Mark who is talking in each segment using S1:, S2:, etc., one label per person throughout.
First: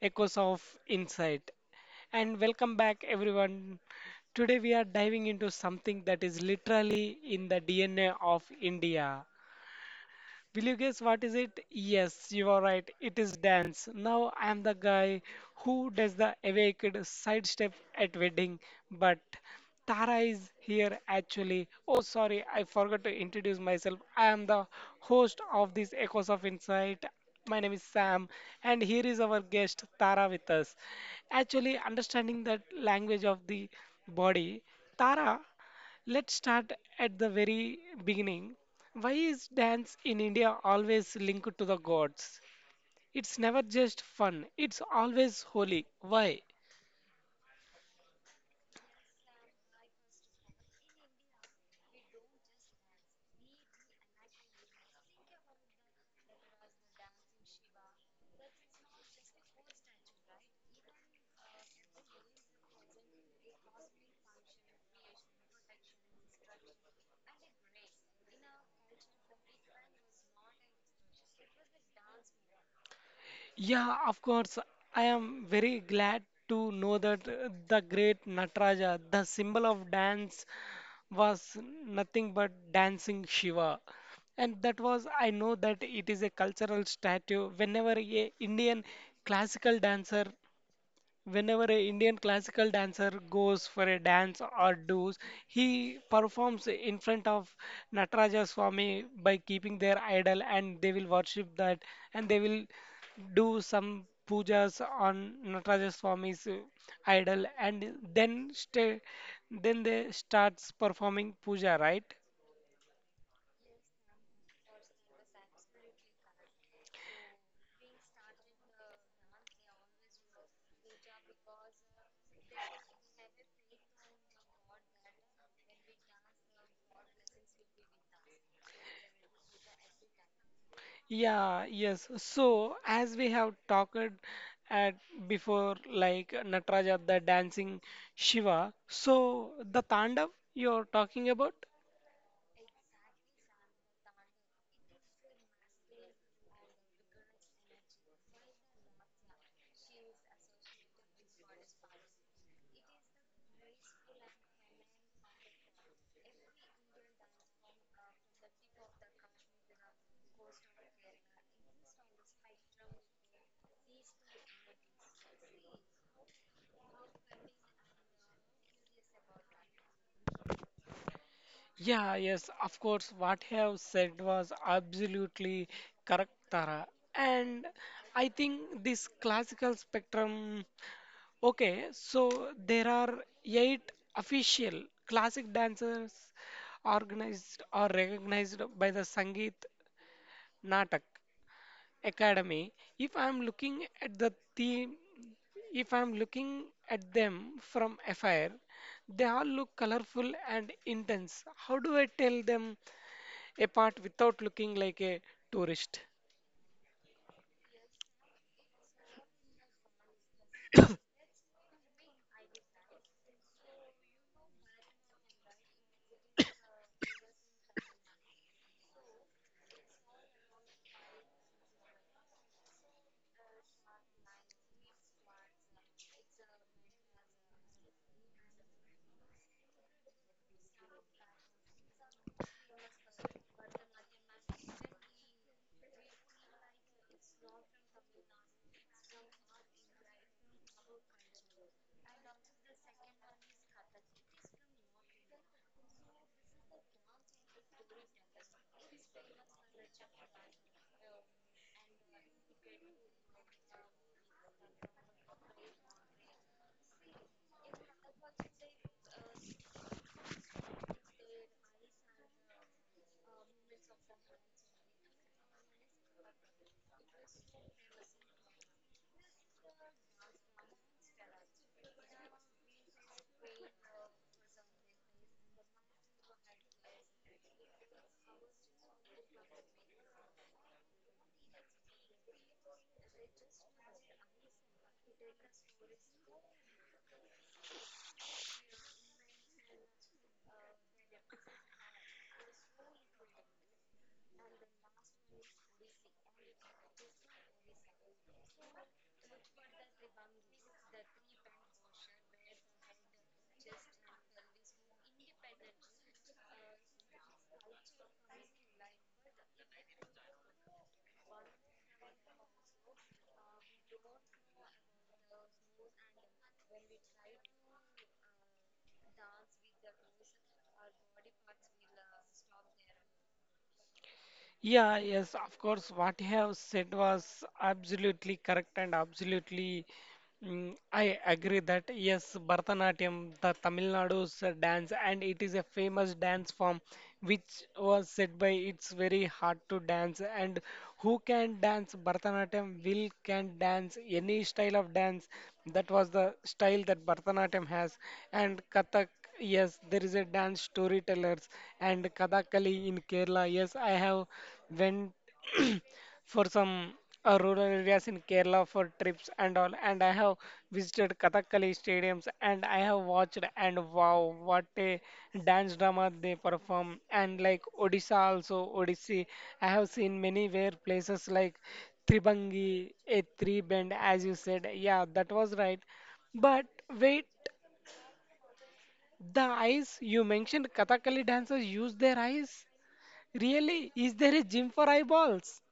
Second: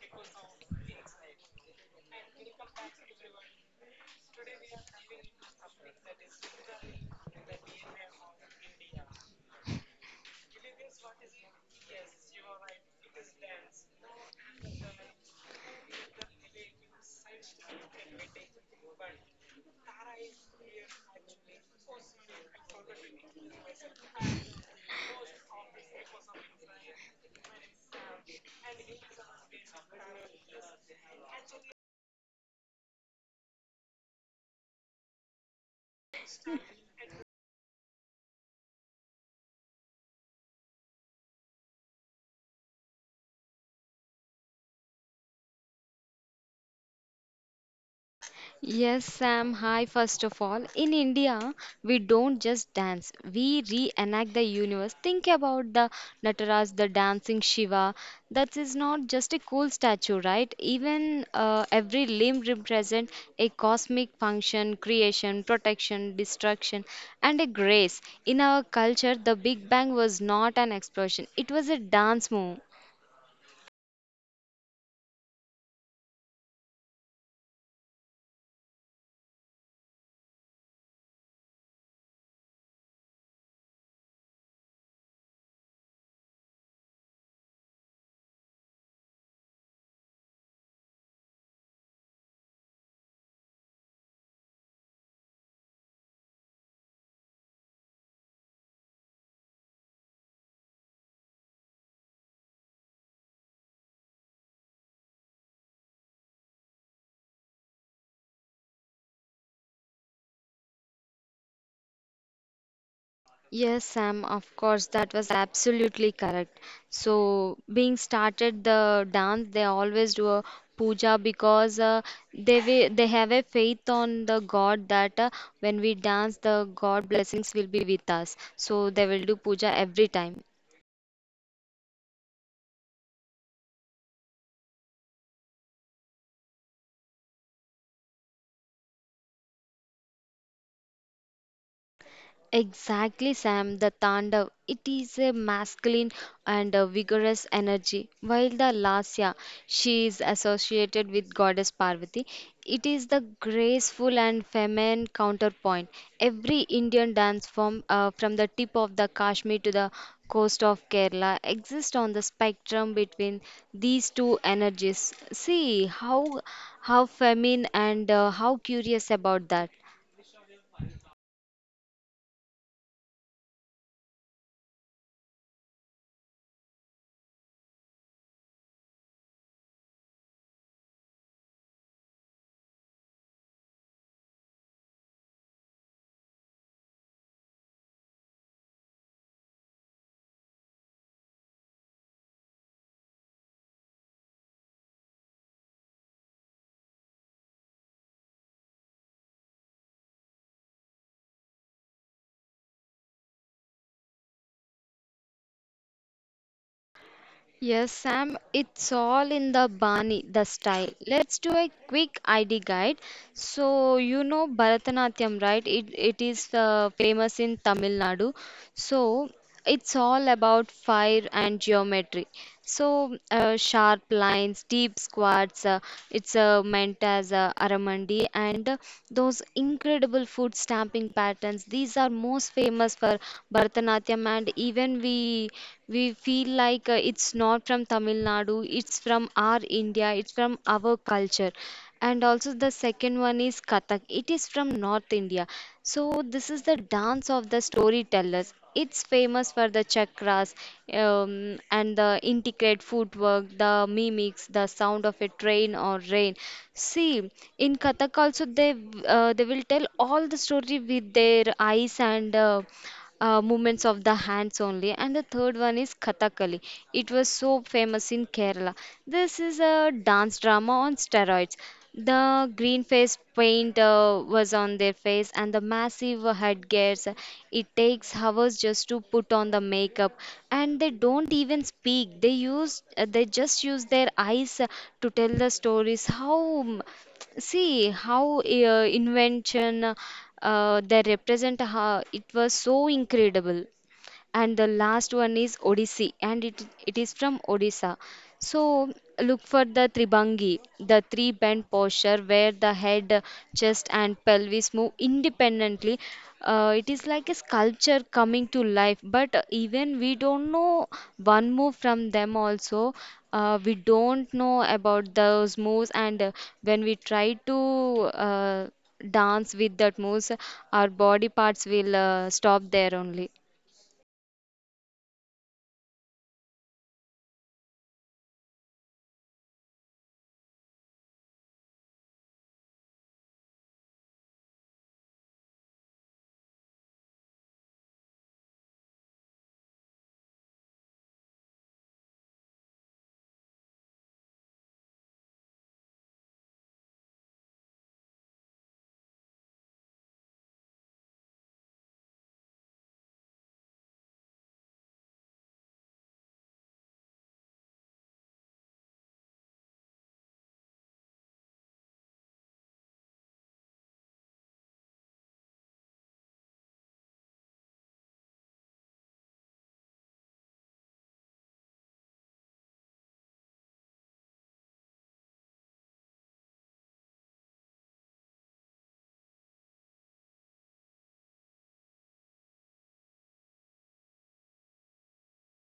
S1: Echoes of Insight and welcome back everyone. Today we are diving into something that is literally in the DNA of India. Will you guess what is it? Yes, you are right. It is dance. Now I am the guy who does the awaked sidestep at wedding, but Tara is here actually. Oh, sorry, I forgot to introduce myself. I am the host of this Echoes of Insight. My name is Sam, and here is our guest Tara with us. Actually, understanding that language of the body, Tara. Let's start at the very beginning. Why is dance in India always linked to the gods? It's never just fun, it's always holy. Why?
S2: Hi, first of all. In India, we don't just dance, we reenact the universe. Think about the Nataraj, the dancing Shiva. That is not just a cool statue, right? Even Every limb represents a cosmic function, creation, protection, destruction, and a grace. In our culture, the Big Bang was not an explosion, it was a dance move.
S1: Yeah, of course, I am very glad to know that the great Nataraja, the symbol of dance, was nothing but dancing Shiva. And that was, I know that it is a cultural statue. Classical dancer Whenever an Indian classical dancer goes for a dance or does, he performs in front of Nataraja Swami by keeping their idol and they will worship that and they will do some pujas on Nataraja Swami's idol and then stay, then they starts performing puja, right?
S2: Yes, Sam, of course, that was absolutely correct. So, being started the dance, they always do a puja because they have a faith on the God that when we dance, the God blessings will be with us. So, they will do puja every time.
S1: Yeah, yes. So, as we have talked at before, like Nataraja, the dancing Shiva, so the Tandav you're talking about?
S2: Exactly, Sam. The Tandav, it is a masculine and a vigorous energy, while the Lasya, she is associated with goddess Parvati. It is the graceful and feminine counterpoint. Every Indian dance form, from the tip of the Kashmir to the coast of Kerala, exists on the spectrum between these two energies. See how feminine and how curious about that.
S1: Yeah, yes, of course, what you have said was absolutely correct, Tara. And I think this classical spectrum, okay, so there are eight official classic dancers organized or recognized by the Sangeet Natak academy. If I'm looking at the theme, if I'm looking at them from afar, they all look colorful and intense. How do I tell them apart without looking like a tourist?
S2: Yes, Sam, it's all in the Bani, the style. Let's do a quick ID guide. So, you know Bharatanatyam, right? It is famous in Tamil Nadu. So, it's all about fire and geometry. Sharp lines, deep squats, it's meant as aramandi, and those incredible foot stamping patterns. These are most famous for Bharatanatyam, and even we feel like it's not from Tamil Nadu. It's from our India. It's from our culture, and also the second one is Kathak. It is from North India. So this is the dance of the storytellers. It's famous for the chakras and the intricate footwork, the mimics, the sound of a train or rain. See, in Kathak also they they will tell all the story with their eyes and movements of the hands only. And the third one is Kathakali. It was so famous in Kerala. This is a dance drama on steroids. The green face paint was on their face, and the massive headgears. It takes hours just to put on the makeup, and they don't even speak. They just use their eyes to tell the stories. How See how invention they represent how it was so incredible. And the last one is Odissi, and it is from Odisha. So look for the Tribangi, the three bend posture where the head, chest, and pelvis move independently. It is like a sculpture coming to life, but even we don't know one move from them also. We don't know about those moves, and when we try to uh, dance with that moves, our body parts will stop there only.
S1: Yeah, yes, of course. What you have said was absolutely correct and absolutely, I agree that yes, Bharatanatyam, the Tamil Nadu's dance, and it is a famous dance form which was said by it's very hard to dance. And who can dance Bharatanatyam will can dance any style of dance. That was the style that Bharatanatyam has, and Kathak. Yes, there is a dance storytellers and Kathakali in Kerala. Yes, I have went for some rural areas in Kerala for trips and all, and I have visited Kathakali stadiums and I have watched and wow, what a dance drama they perform. And like Odisha also, Odissi, I have seen many where places like Tribangi, a three bend, as you said. Yeah, that was right. But wait. The eyes you mentioned, Kathakali dancers use their eyes. Really, is there a gym for eyeballs?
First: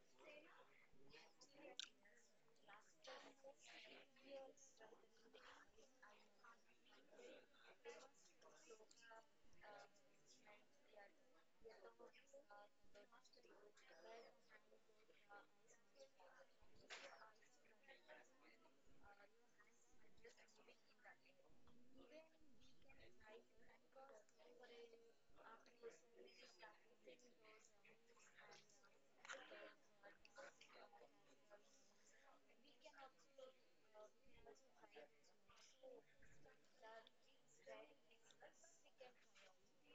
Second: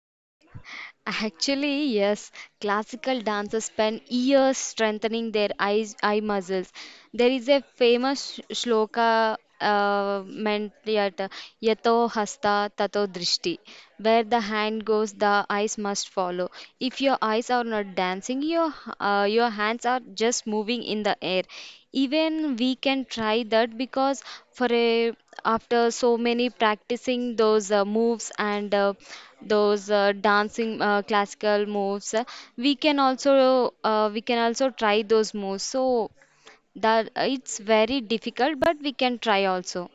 S2: Actually, yes, classical dancers spend years strengthening their eyes, eye muscles. There is a famous shloka meant that yato hasta tato drishti, where the hand goes, the eyes must follow. If your eyes are not dancing, your hands are just moving in the air. Even we can try that because for a after so many practicing those moves and those dancing classical moves, we can also try those moves, so that it's very difficult, but we can try also.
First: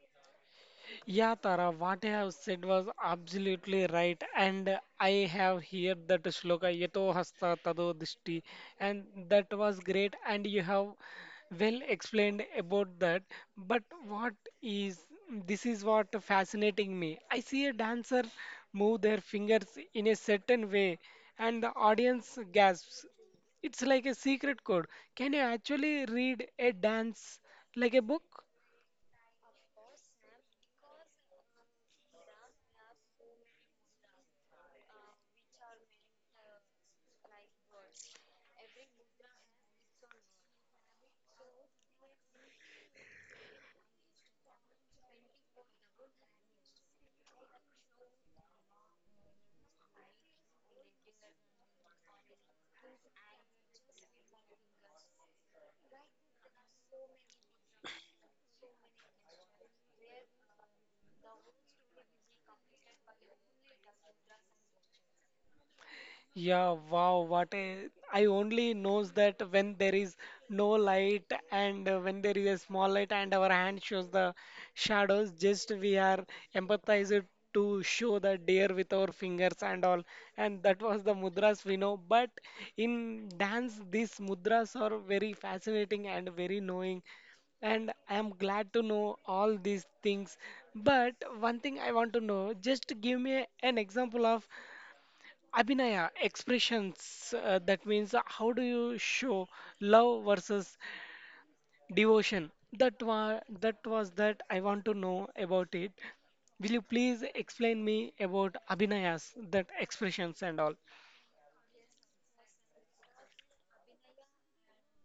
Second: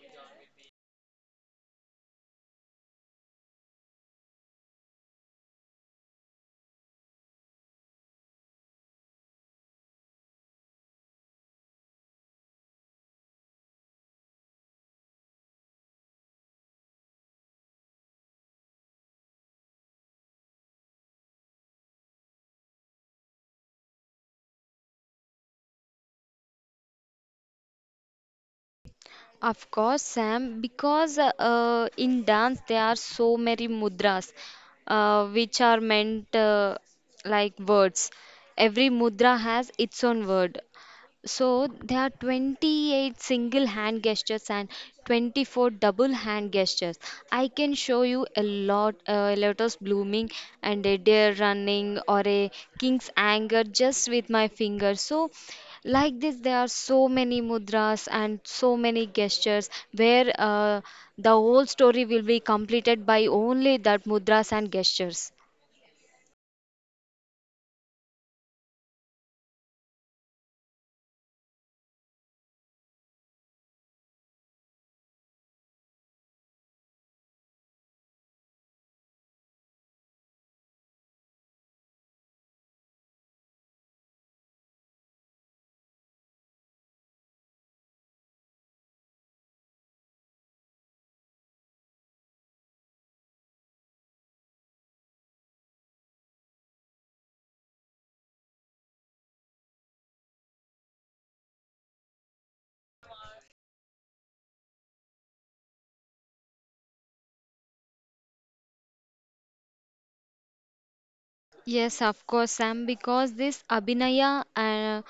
S1: Yeah, Tara, what you have said was absolutely right. And I have heard that shloka Yato Hasta Tado Dishti, and that was great. And you have well explained about that. But what is, this is what fascinating me. I see a dancer move their fingers in a certain way, and the audience gasps. It's like a secret code. Can you actually read a dance like a book?
S2: Of course, Sam, because in dance there are so many mudras which are meant like words. Every mudra has its own word. So there are 28 single hand gestures and 24 double hand gestures. I can show you a lot, a lotus blooming and a deer running or a king's anger just with my finger. So like this, there are so many mudras and so many gestures where the whole story will be completed by only that mudras and gestures.
S1: Yeah, wow, what a, I only knows that when there is no light and when there is a small light and our hand shows the shadows, just we are empathized to show the deer with our fingers and all. And that was the mudras we know. But in dance, these mudras are very fascinating and very knowing and I am glad to know all these things. But one thing I want to know, just give me an example of Abhinaya, expressions, that means how do you show love versus devotion? That I want to know about it. Will you please explain me about Abhinayas, that expressions and all?
S2: Yes, of course, Sam, because this abhinaya,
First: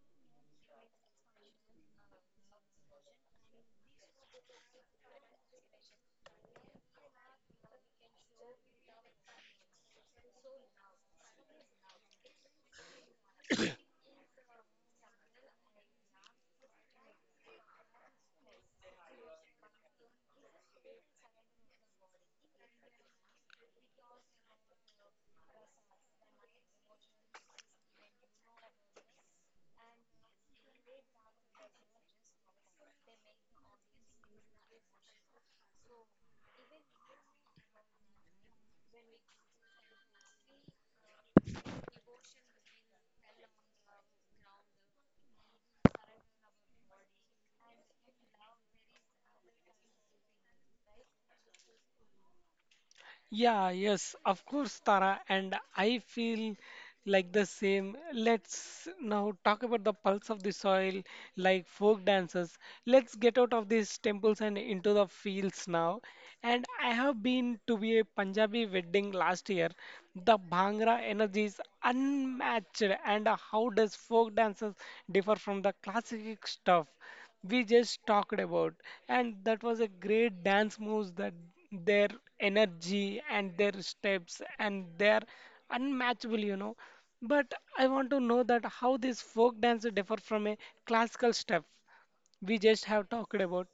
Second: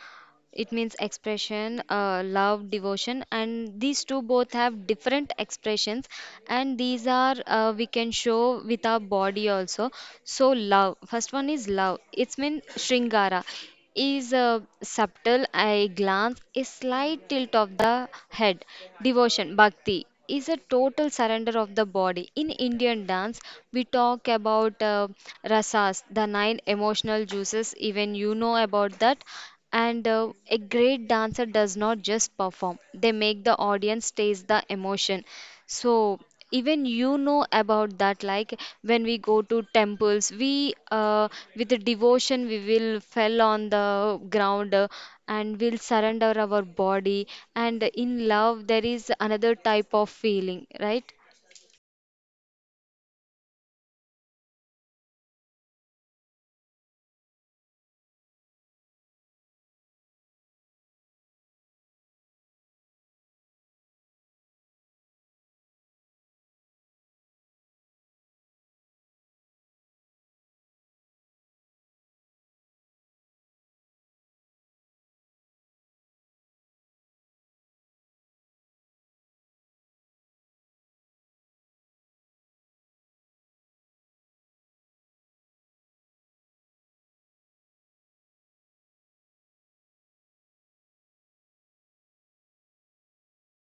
S2: it means expression, love, devotion, and these two both have different expressions, and these are we can show with our body also. So love, first one is love. It's mean shringara is subtle. I glance, a slight tilt of the head. Devotion, bhakti, is a total surrender of the body. In Indian dance, we talk about rasas, the nine emotional juices. Even you know about that. And a great dancer does not just perform, they make the audience taste the emotion. So, even you know about that, like when we go to temples we, with the devotion, we will fell on the ground and we'll surrender our body, and in love there is another type of feeling, right?
S1: Yeah, yes, of course, Tara, and I feel like the same. Let's now talk about the pulse of the soil, like folk dances. Let's get out of these temples and into the fields now. And I have been to be a Punjabi wedding last year. The Bhangra energy is unmatched, and how does folk dances differ from the classic stuff we just talked about? And that was a great dance moves that their energy and their steps and their unmatchable, you know. But I want to know that how this folk dance differ from a classical stuff we just have talked about.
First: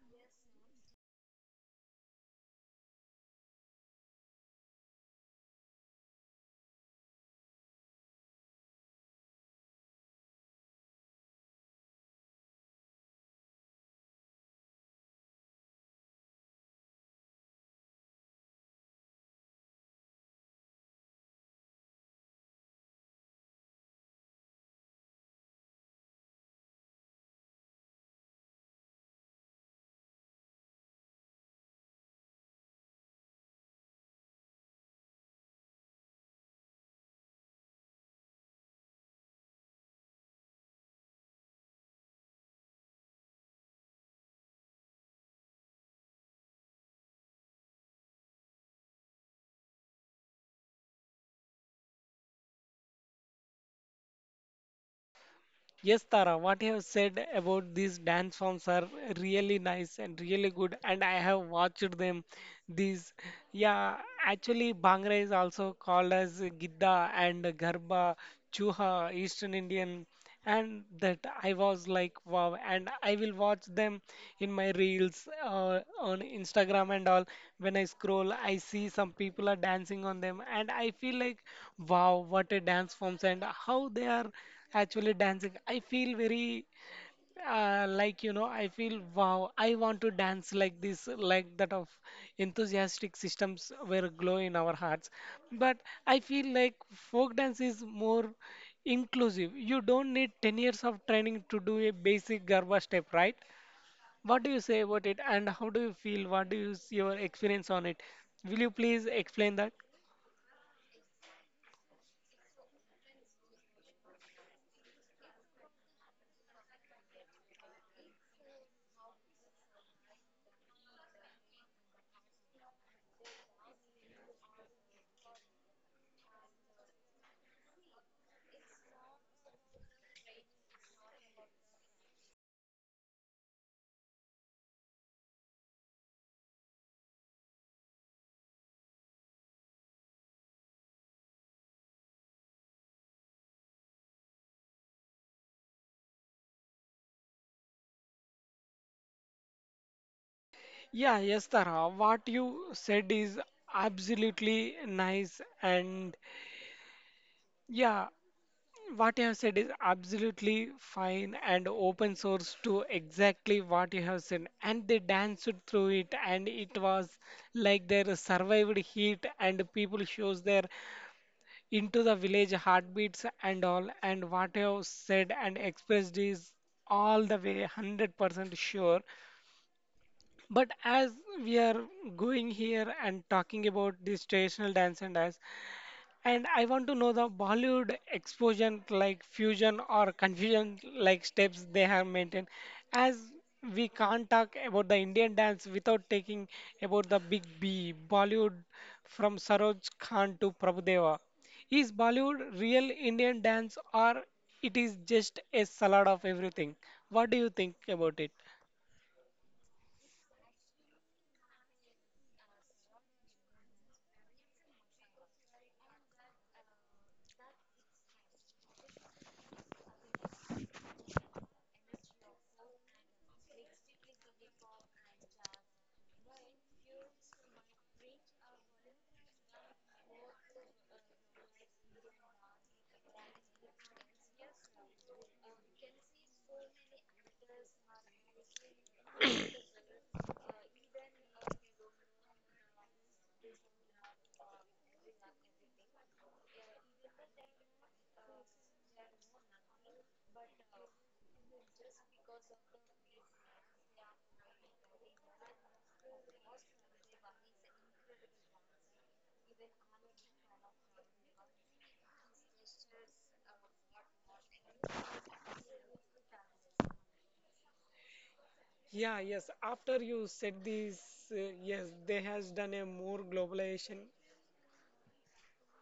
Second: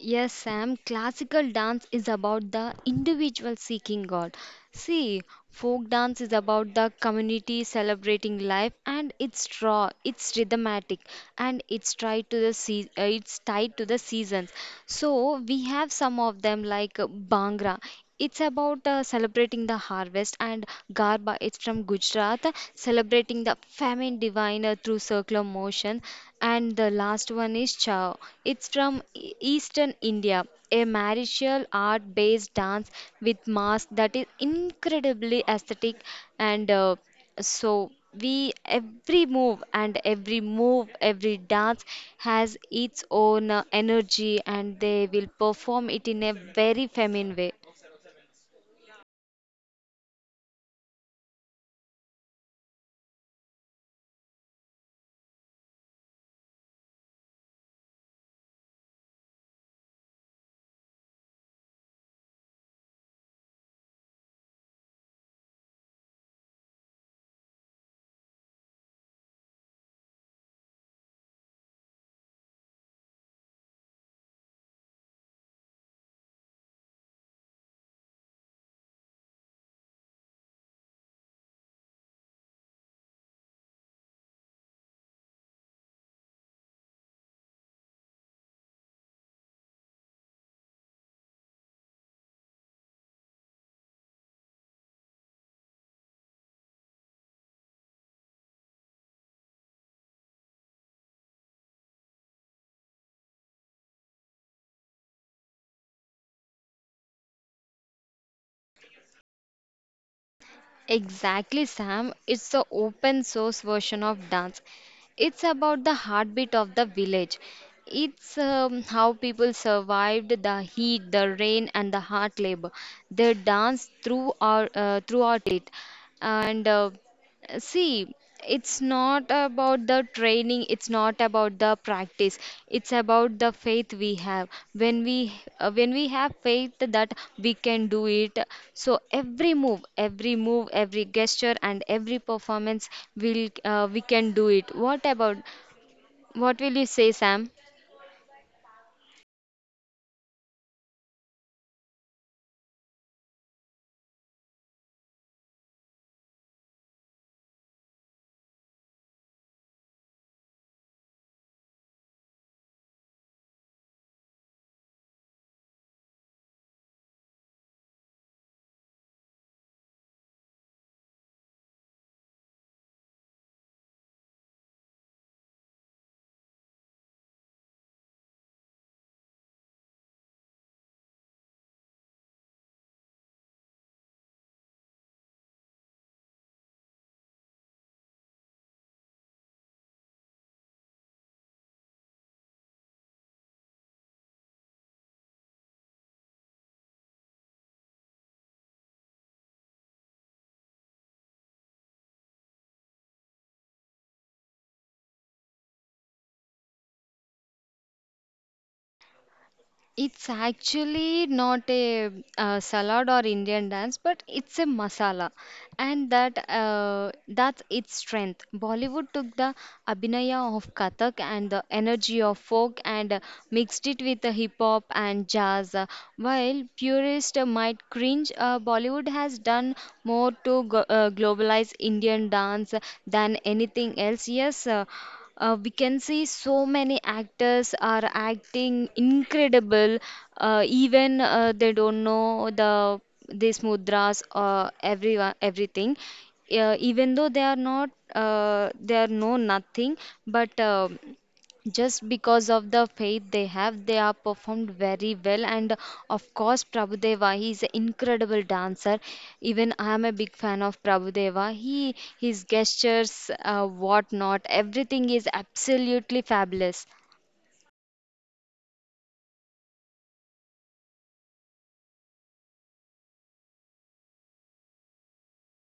S2: Yes, Sam, classical dance is about the individual seeking God. See, folk dance is about the community celebrating life, and it's raw, it's rhythmatic, and it's tied to the seasons. So, we have some of them like Bhangra. It's about celebrating the harvest, and Garba. It's from Gujarat, celebrating the famine divine through circular motion. And the last one is Chao. It's from Eastern India, a martial art based dance with mask that is incredibly aesthetic and so we every move, and every move every dance has its own energy, and they will perform it in a very feminine way.
S1: Yes, Tara, what you have said about these dance forms are really nice and really good, and I have watched them. These, yeah, actually, Bhangra is also called as Gidda and Garba, Chuha, Eastern Indian, and that I was like, wow, and I will watch them in my reels on Instagram and all. When I scroll, I see some people are dancing on them, and I feel like, wow, what a dance forms, and how they are actually dancing. I feel very like you know, I feel wow, I want to dance like this, like that of enthusiastic systems were glow in our hearts. But I feel like folk dance is more inclusive. You don't need 10 years of training to do a basic Garba step, right? What do you say about it and how do you feel? What do you your experience on it? Will you please explain that?
S2: Exactly, Sam. It's the open source version of dance. It's about the heartbeat of the village. It's how people survived the heat, the rain, and the hard labor. They dance throughout it, and See, it's not about the training, it's not about the practice. It's about the faith we have. When we have faith that we can do it, so every move, every move, every gesture and every performance will we can do it. What about what will you say, Sam?
S1: Yeah, yes, Tara. What you said is absolutely nice and yeah, what you have said is absolutely fine and open source to exactly what you have said. And they danced through it, and it was like they survived heat, and people shows their into the village heartbeats and all. And what you have said and expressed is all the way 100% sure. But as we are going here and talking about this traditional dance and dance, and I want to know the Bollywood explosion, like fusion or confusion, like steps they have maintained. As we can't talk about the Indian dance without taking about the big B, Bollywood, from Saroj Khan to Prabhudeva. Is Bollywood real Indian dance or it is just a salad of everything? What do you think about it?
S2: It's actually not a, salad or Indian dance, but it's a masala, and that's its strength. Bollywood took the abhinaya of Kathak and the energy of folk and mixed it with the hip hop and jazz. While purists might cringe, Bollywood has done more to globalize Indian dance than anything else. Yes, we can see so many actors are acting incredible, even they don't know these mudras or everyone everything, even though they are not, they are know nothing, but just because of the faith they have, they are performed very well. And of course, Prabhudeva, he is an incredible dancer. Even I am a big fan of Prabhudeva. He his gestures, what not, everything is absolutely fabulous.
S1: Yeah, yes. After you said this, uh, yes, they has done a more globalization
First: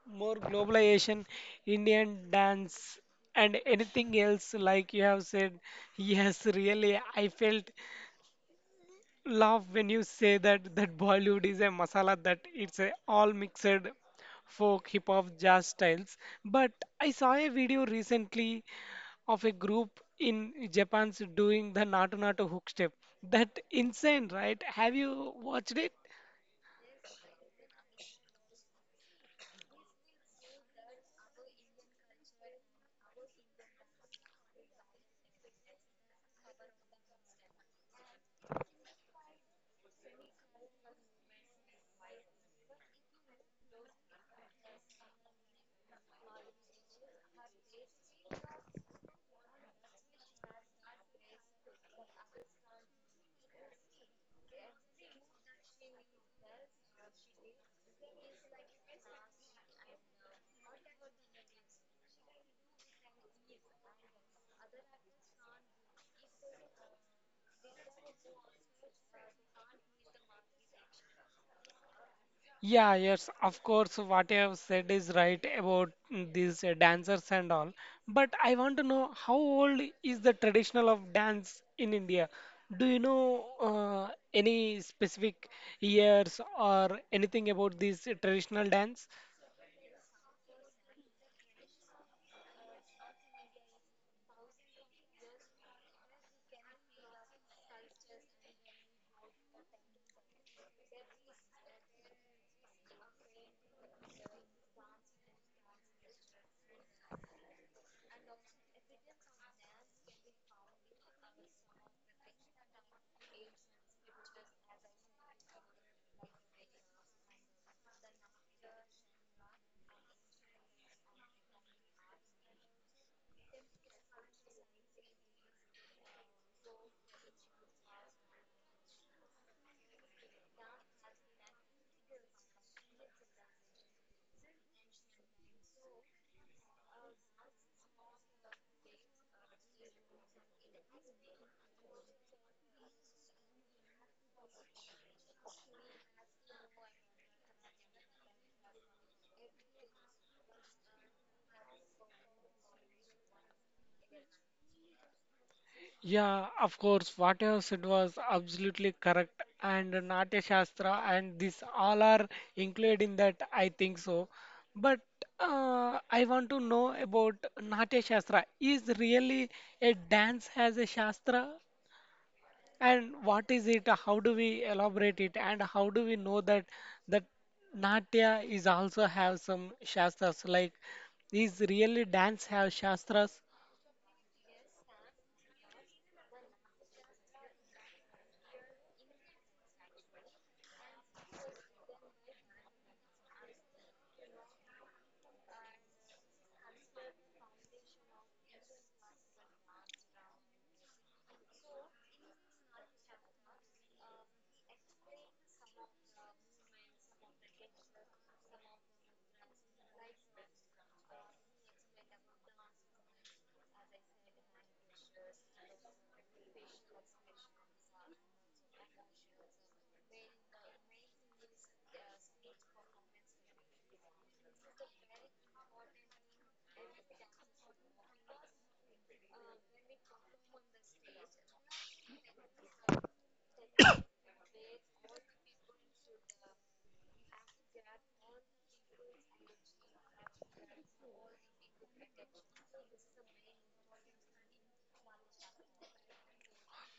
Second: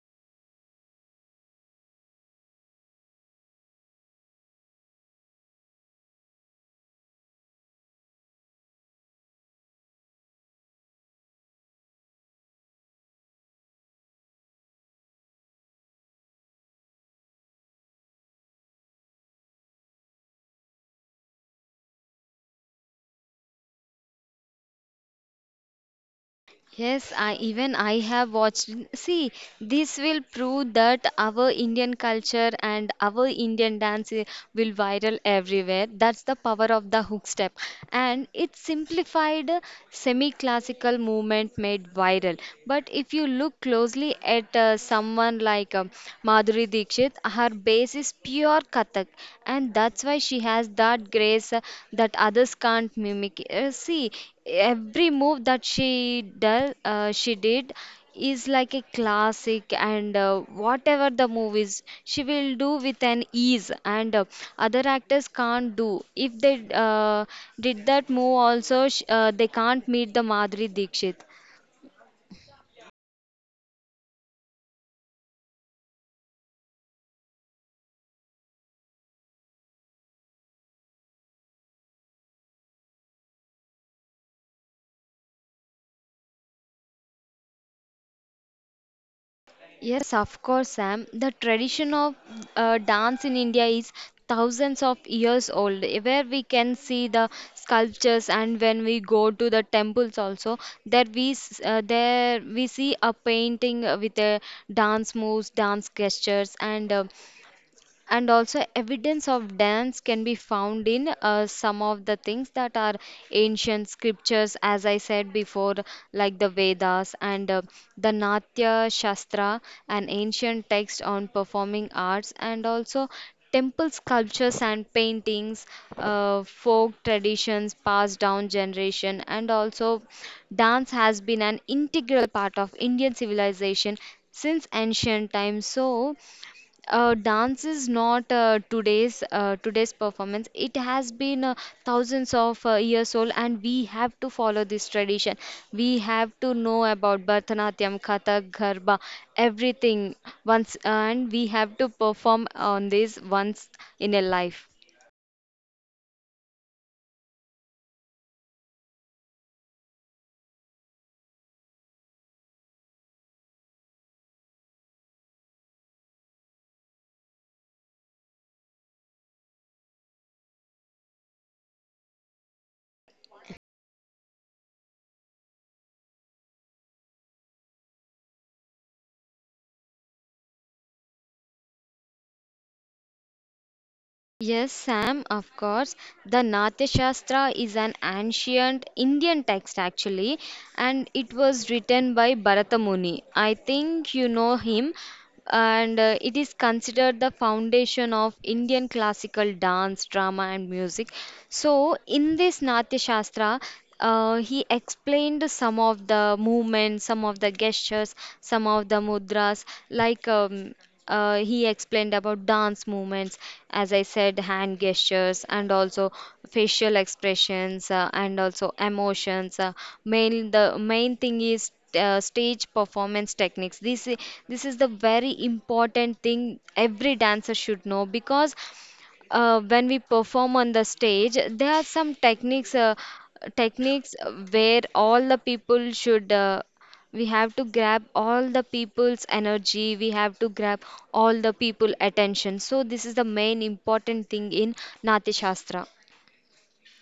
S1: more globalization, Indian dance, and anything else, like you have said. Yes, really, I felt love when you say that that Bollywood is a masala that it's a all mixed folk, hip hop, jazz styles. But I saw a video recently of a group in Japan's doing the Natu Natu hook step. That insane, right? Have you watched it?
S2: Yes, I have watched. See, this will prove that our Indian culture and our Indian dance will viral everywhere. That's the power of the hook step, and it's simplified semi-classical movement made viral. But if you look closely at someone like Madhuri Dixit, her base is pure Kathak, and that's why she has that grace that others can't mimic. See, every move that she did is like a classic, and whatever the movies she will do with an ease, and other actors can't do. If they did that move also, they can't meet the Madhuri Dikshit.
S1: Yeah, yes, of course, what you have said is right about these dancers and all. But I want to know how old is the traditional of dance in India? Do you know any specific years or anything about this traditional dance?
S2: Yes, of course, Sam. The tradition of dance in India is thousands of years old, where we can see the sculptures, and when we go to the temples also, there we there we see a painting with a dance moves, dance gestures, and also evidence of dance can be found in some of the things that are ancient scriptures, as I said before, like the Vedas, and the Natya Shastra, an ancient text on performing arts, and also temple sculptures and paintings, folk traditions passed down generation, and also dance has been an integral part of Indian civilization since ancient times. So, dance is not today's performance. It has been thousands of years old, and we have to follow this tradition. We have to know about Bharatanatyam, Kathak, Garba, everything once, and we have to perform on this once in a life.
S1: Yeah, of course, what you have said was absolutely correct. And Natya Shastra and this all are included in that, I think so. But I want to know about Natya Shastra. Is really a dance as a Shastra? And what is it? How do we elaborate it? And how do we know that that Natya is also have some Shastras? Like, is really dance have Shastras?
S2: Yes, Sam, of course. The Natyashastra is an ancient Indian text actually, and it was written by Bharata Muni. I think you know him, and it is considered the foundation of Indian classical dance, drama, and music. So, in this Natyashastra, he explained some of the movements, some of the gestures, some of the mudras, like he explained about dance movements, as I said, hand gestures, and also facial expressions, and also emotions. Main the main thing is stage performance techniques. This is the very important thing every dancer should know, because when we perform on the stage, there are some techniques, techniques where all the people should. We have to grab all the people's energy. We have to grab all the people attention. So this is the main important thing in Natya Shastra.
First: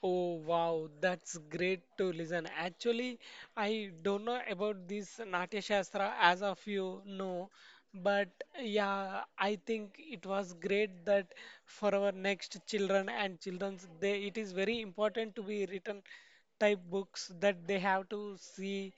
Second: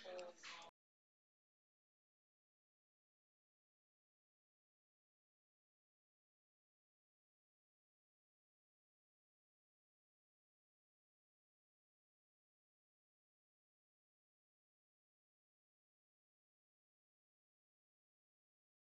S1: Oh wow, that's great to listen. Actually, I don't know about this Natya Shastra as of you know, but yeah, I think it was great that for our next children and children's they it is very important to be written type books that they have to see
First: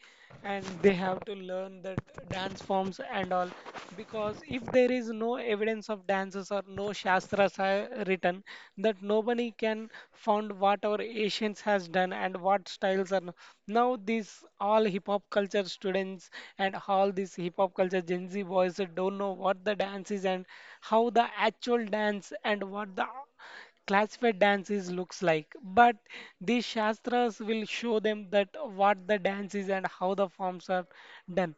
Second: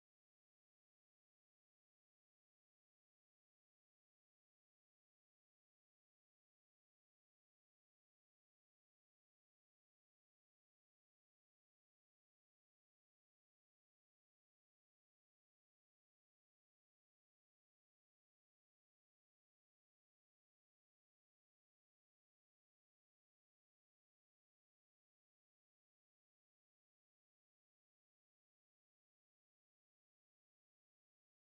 S1: and they have to learn that dance forms and all because if there is no evidence of dances or no shastras are written that nobody can found what our ancients has done and what styles are now. These all hip hop culture students and all these hip hop culture Gen Z boys don't know what the dance is and how the actual dance and what the classified dance is looks like, but these shastras will show them that what the dance is and how the forms are done.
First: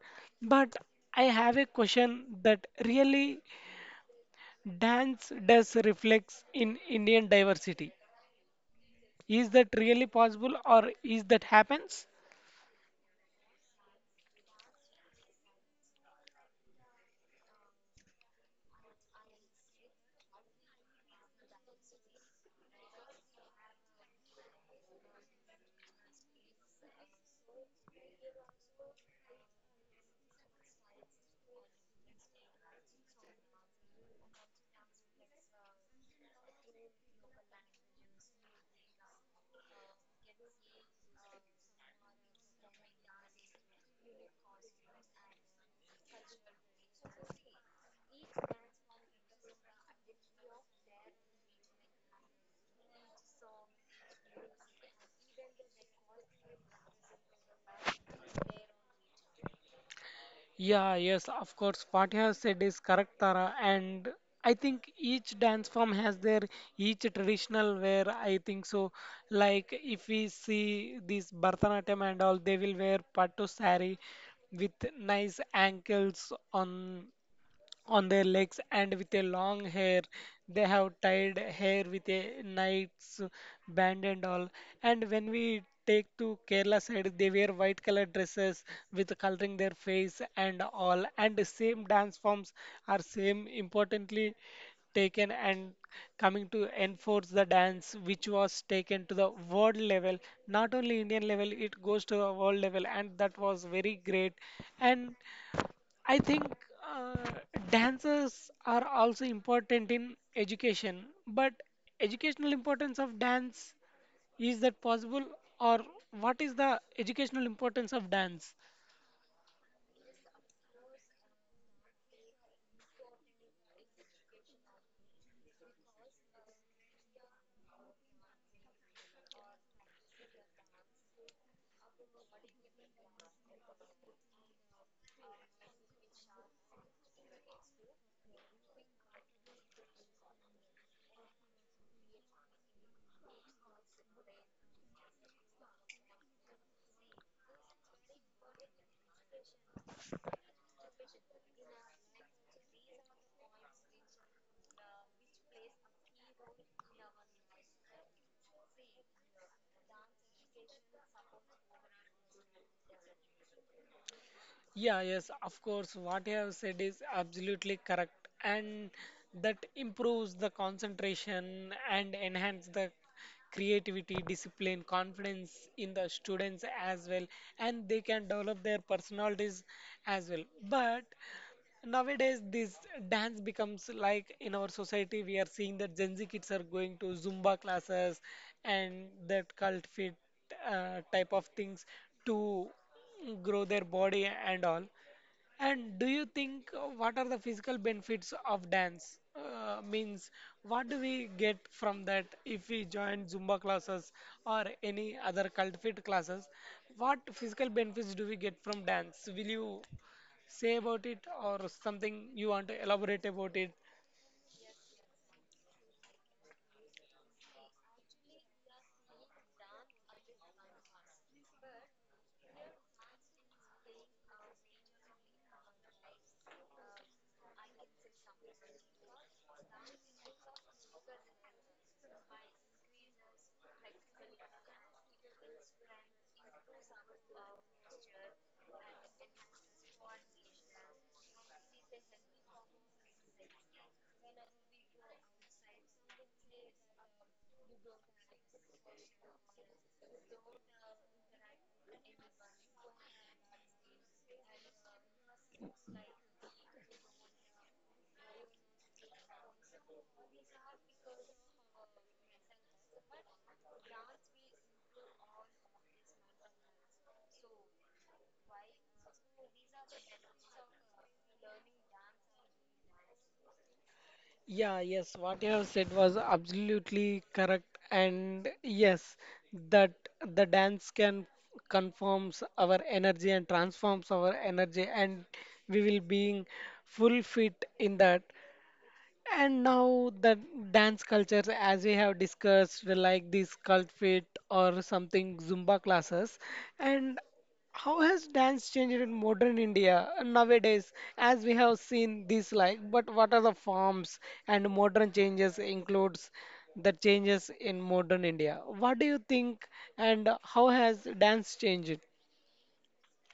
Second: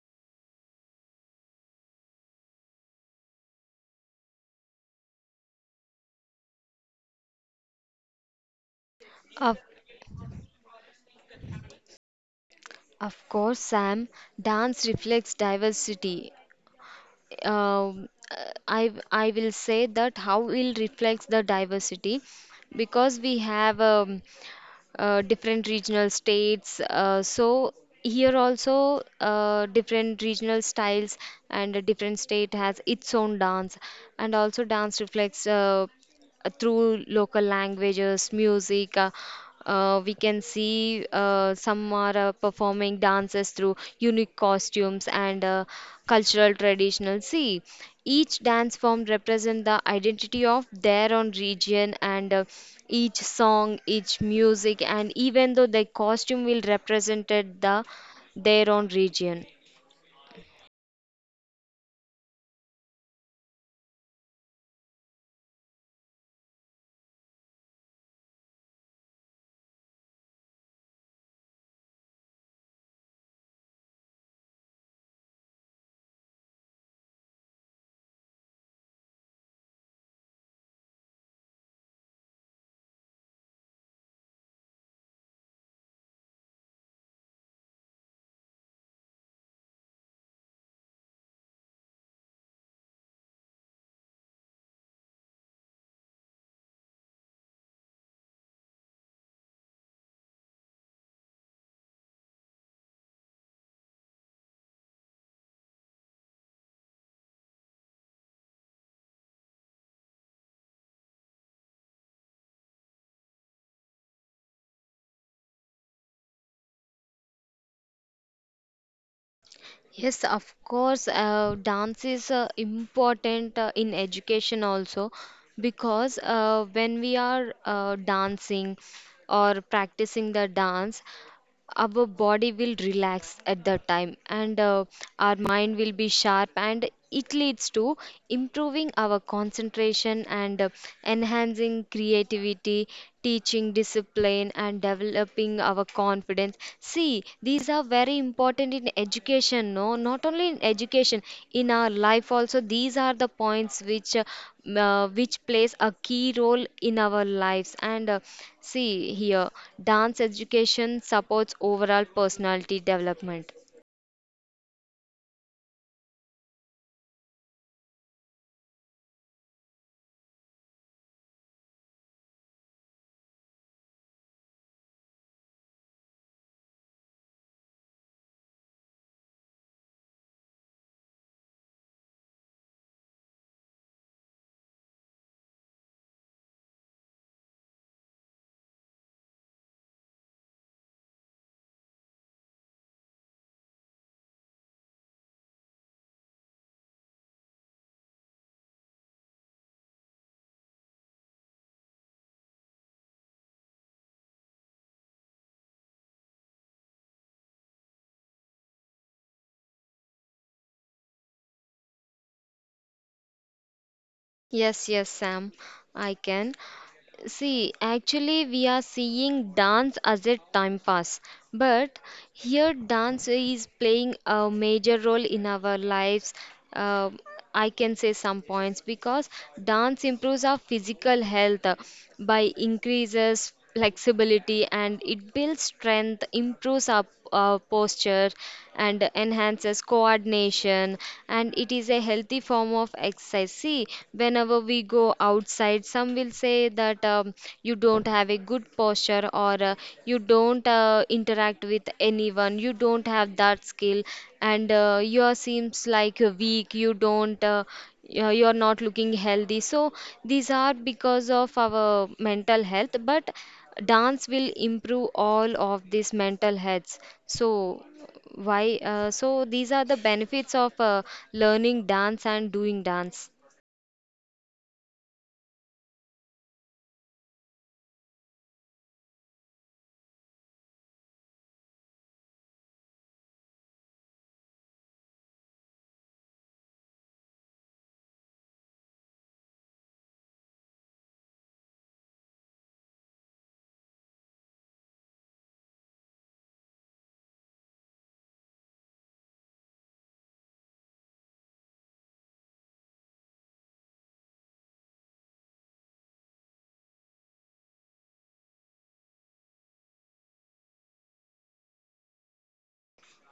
S1: But I have a question that really dance does reflects in Indian diversity, is
S2: Of,
S1: that really possible or is that happens?
S2: of course, Sam, dance reflects diversity. Um, uh, I will say that how it reflects the diversity because we have different regional states. So here also different regional styles, and a different state has its own dance, and also dance reflects through local languages, music. We can see some are performing dances through unique costumes and cultural traditional. See, each dance form represent the identity of their own region, and each song, each music, and even though the costume will represented the their own region.
S1: Yeah, yes, of course. What you have said is correct, Tara. And I think each dance form has their each traditional wear. I think so. Like if we see this Bharatanatyam and all, they will wear pattu saree with nice ankles on their legs and with a long hair. They have tied hair with a knight's band and all. And when we take to Kerala side, they wear white color dresses with coloring their face and all. And the same dance forms are same importantly taken and coming to enforce the dance which was taken to the world level, not only Indian level, it goes to the world level and that was very great. And I think uh, dances are also important in education, but educational importance of dance, is that possible, or what is the educational importance of dance?
S2: Yes, of course, dance is important in education also because when we are dancing or practicing the dance, our body will relax at that time, and our mind will be sharp, and it leads to improving our concentration and enhancing creativity, teaching discipline, and developing our confidence. See, these are very important in education. No, not only in education, in our life also these are the points which which plays a key role in our lives and see, here dance education supports overall personality development.
S1: Yeah, yes, of course, what you have said is absolutely correct, and that improves the concentration and enhance the creativity, discipline, confidence in the students as well, and they can develop their personalities as well. But nowadays, this dance becomes like in our society, we are seeing that Gen Z kids are going to Zumba classes and that cult fit type of things to grow their body and all. And do you think what are the physical benefits of dance? Means what do we get from that if we join Zumba classes or any other cult fit classes? What physical benefits do we get from dance? Will you say about it or something you want to elaborate about it?
S2: Yes, yes, Sam, I can. See, actually, we are seeing dance as a time pass, but here dance is playing a major role in our lives. Um I can say some points because dance improves our physical health by increases flexibility, and it builds strength, improves our posture, and enhances coordination. And it is a healthy form of exercise. See, whenever we go outside, some will say that you don't have a good posture, or you don't interact with anyone, you don't have that skill, and you seems like weak, you don't you're not looking healthy. So these are because of our mental health, but dance will improve all of these mental healths. So why so these are the benefits of learning dance and doing dance.
S1: Yeah, yes, what you have said was absolutely correct, and yes, that the dance can confirms our energy and transforms our energy, and we will being full fit in that. And now the dance culture, as we have discussed, like these cult fit or something Zumba classes, and how has dance changed in modern India nowadays, as we have seen this like, but what are the forms and modern changes includes the changes in modern India? What do you think, and how has dance changed?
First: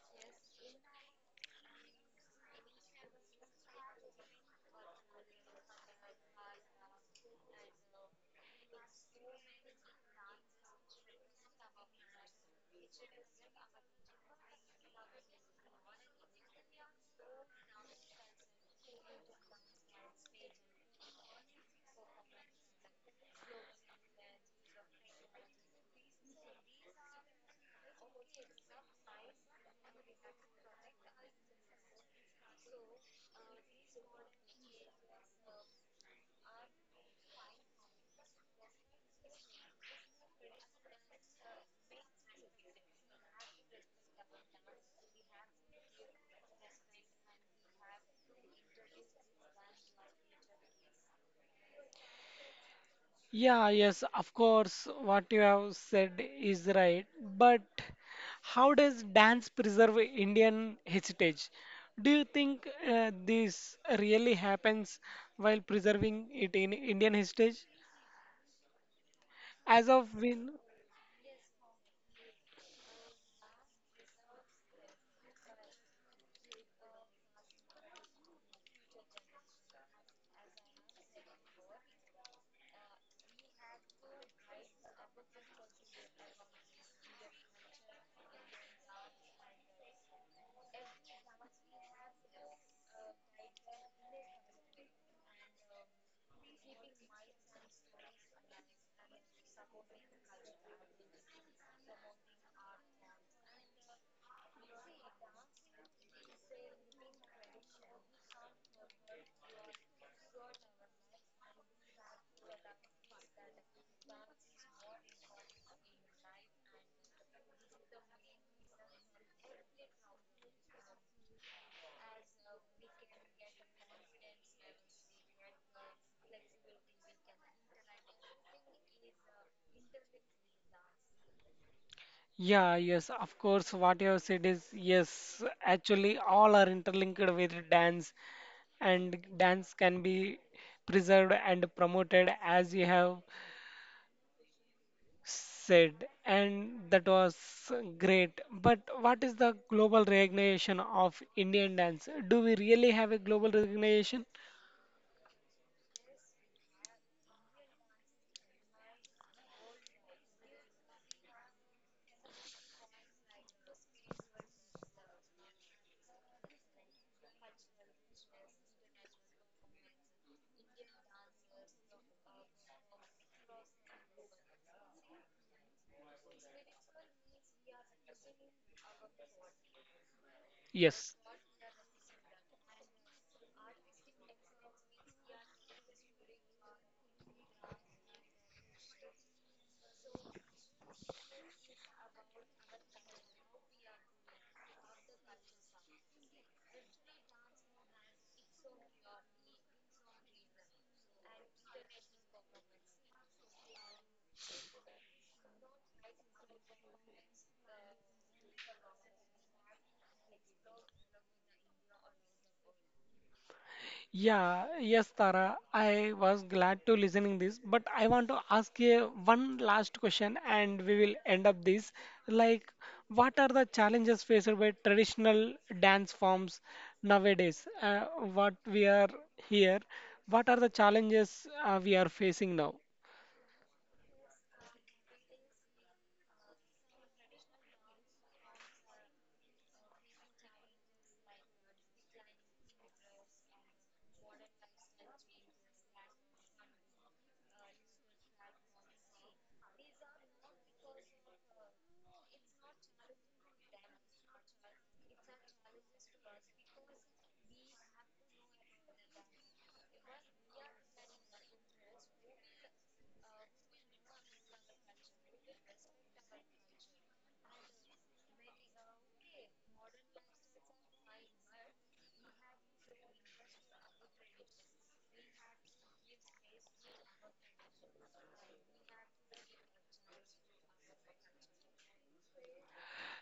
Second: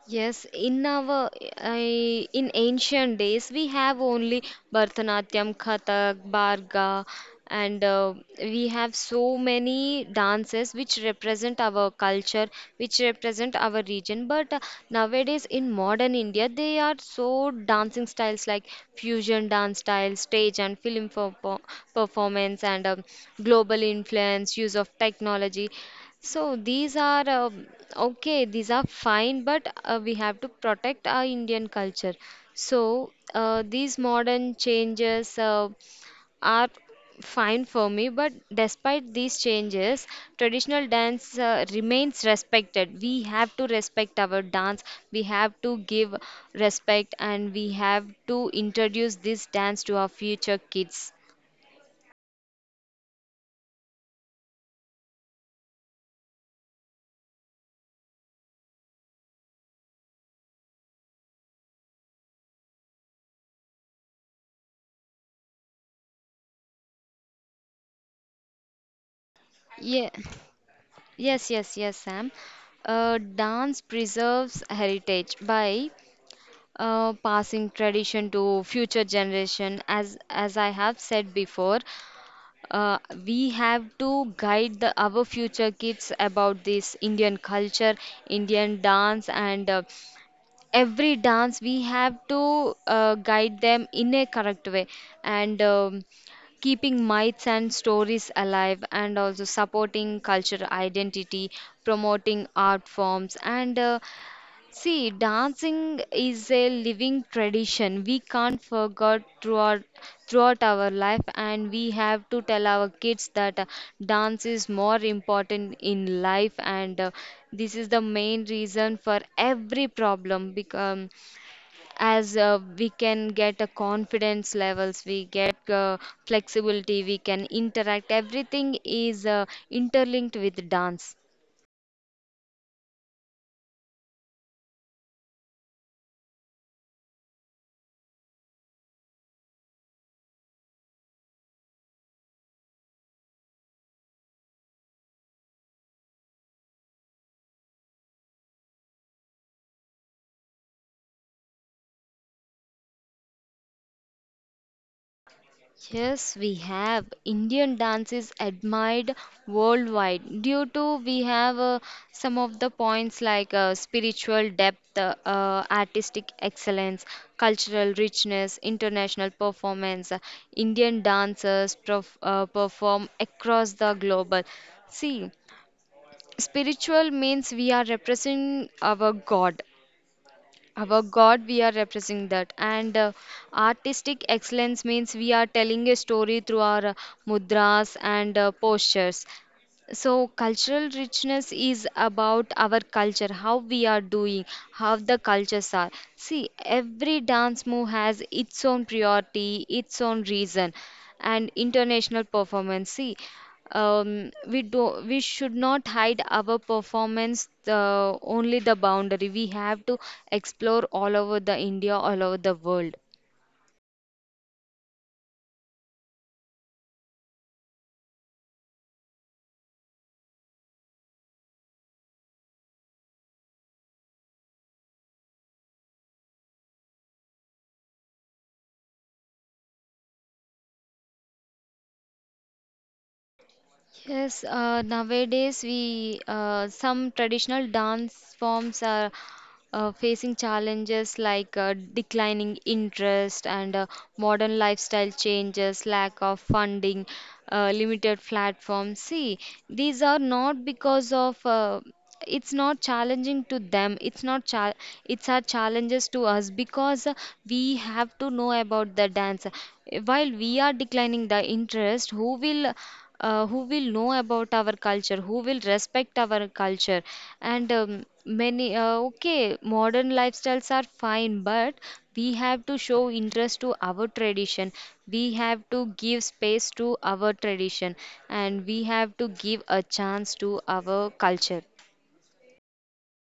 S2: Yes, in our I in ancient days we have only Bharatanatyam, Kathak, Bharga, and we have so many dances which represent our culture, which represent our region. But nowadays in modern India, they are so dancing styles like fusion dance style, stage and film perpo- performance, and global influence, use of technology. So these are okay, these are fine, but we have to protect our Indian culture. So these modern changes are fine for me, but despite these changes, traditional dance remains respected. We have to respect our dance, we have to give respect, and we have to introduce this dance to our future kids.
S1: Yeah, yes, of course, what you have said is right. But how does dance preserve Indian heritage? Do you think this really happens while preserving it in Indian heritage? As
S2: Yeah.
S1: of when?
S2: Yes, yes, yes, Sam. Dance preserves heritage by passing tradition to future generation. As I have said before, uh, we have to guide the, our future kids about this Indian culture, Indian dance, and every dance we have to guide them in a correct way, and keeping myths and stories alive, and also supporting cultural identity, promoting art forms, and see, dancing is a living tradition. We can't forget throughout our life, and we have to tell our kids that dance is more important in life, and this is the main reason for every problem. Become as we can get a confidence levels, we get flexibility, we can interact. Everything is interlinked with dance.
S1: Yeah, yes, of course, what you have said is yes, actually, all are interlinked with dance, and dance can be preserved and promoted as you have said, and that was great. But what is the global recognition of Indian dance? Do we really have a global recognition?
S2: Yes, we have. Indian dance is admired worldwide due to we have some of the points like spiritual depth, artistic excellence, cultural richness, international performance. Perform across the global. See, spiritual means we are representing our God. Our
S1: Yes.
S2: God, we are representing that. And artistic excellence means we are telling a story through our mudras and postures. So, cultural richness is about our culture, how we are doing, how the cultures are. See, every dance move has its own priority, its own reason, and international performance. See, we should not hide our performance only the boundary. We have to explore all over the india, all over the world.
S1: Yeah, yes, Tara. I was glad to listening this, but I want to ask you one last question, and we will end up this. Like, what are the challenges faced by traditional dance forms nowadays? What we are here, what are the challenges we are facing now?
S2: Yes, nowadays we some traditional dance forms are facing challenges like declining interest and modern lifestyle changes, lack of funding, limited platforms. See, these are not because of it's not challenging to them, it's not cha- it's our challenges to us because we have to know about the dance. While we are declining the interest, who will know about our culture, who will respect our culture. And many, okay, modern lifestyles are fine, but we have to show interest to our tradition. We have to give space to our tradition, and we have to give a chance to our culture.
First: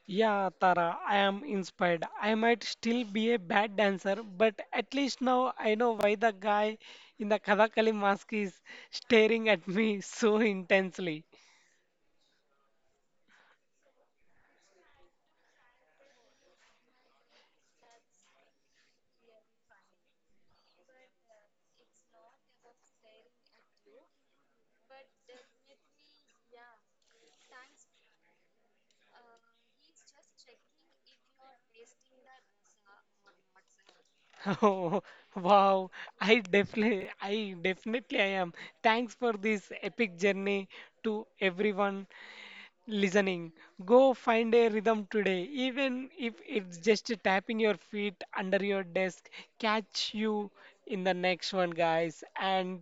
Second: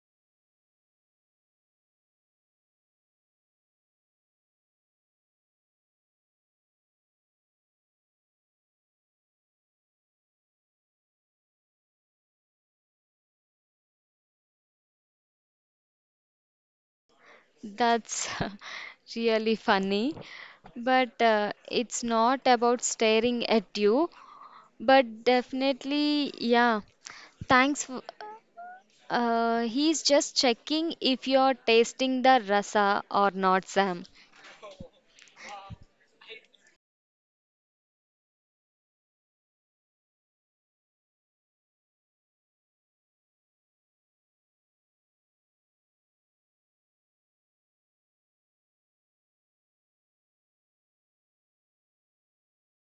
S1: Yeah, Tara, I am inspired. I might still be a bad dancer, but at least now I know why the guy in the Kathakali mask is staring at me so intensely.
S2: That's really funny, but it's not about staring at you, but definitely, yeah. Thanks, f- he's just checking if you're tasting the rasa or not, Sam.
S1: Oh, wow. I definitely, I definitely I am. Thanks for this epic journey to everyone listening. Go find a rhythm today, even if it's just tapping your feet under your desk. Catch you in the next one, guys, and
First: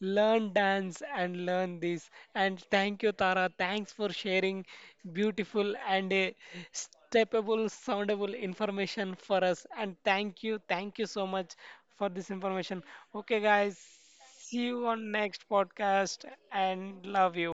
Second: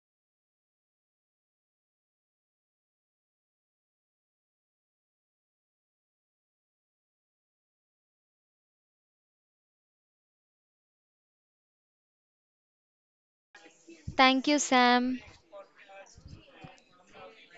S1: learn dance and learn this. And thank you, Tara. Thanks for sharing beautiful and a steppable, soundable information for us. And thank you so much for this information. Okay, guys,
S2: Thank you,
S1: see you on
S2: Sam.
S1: next podcast and love you.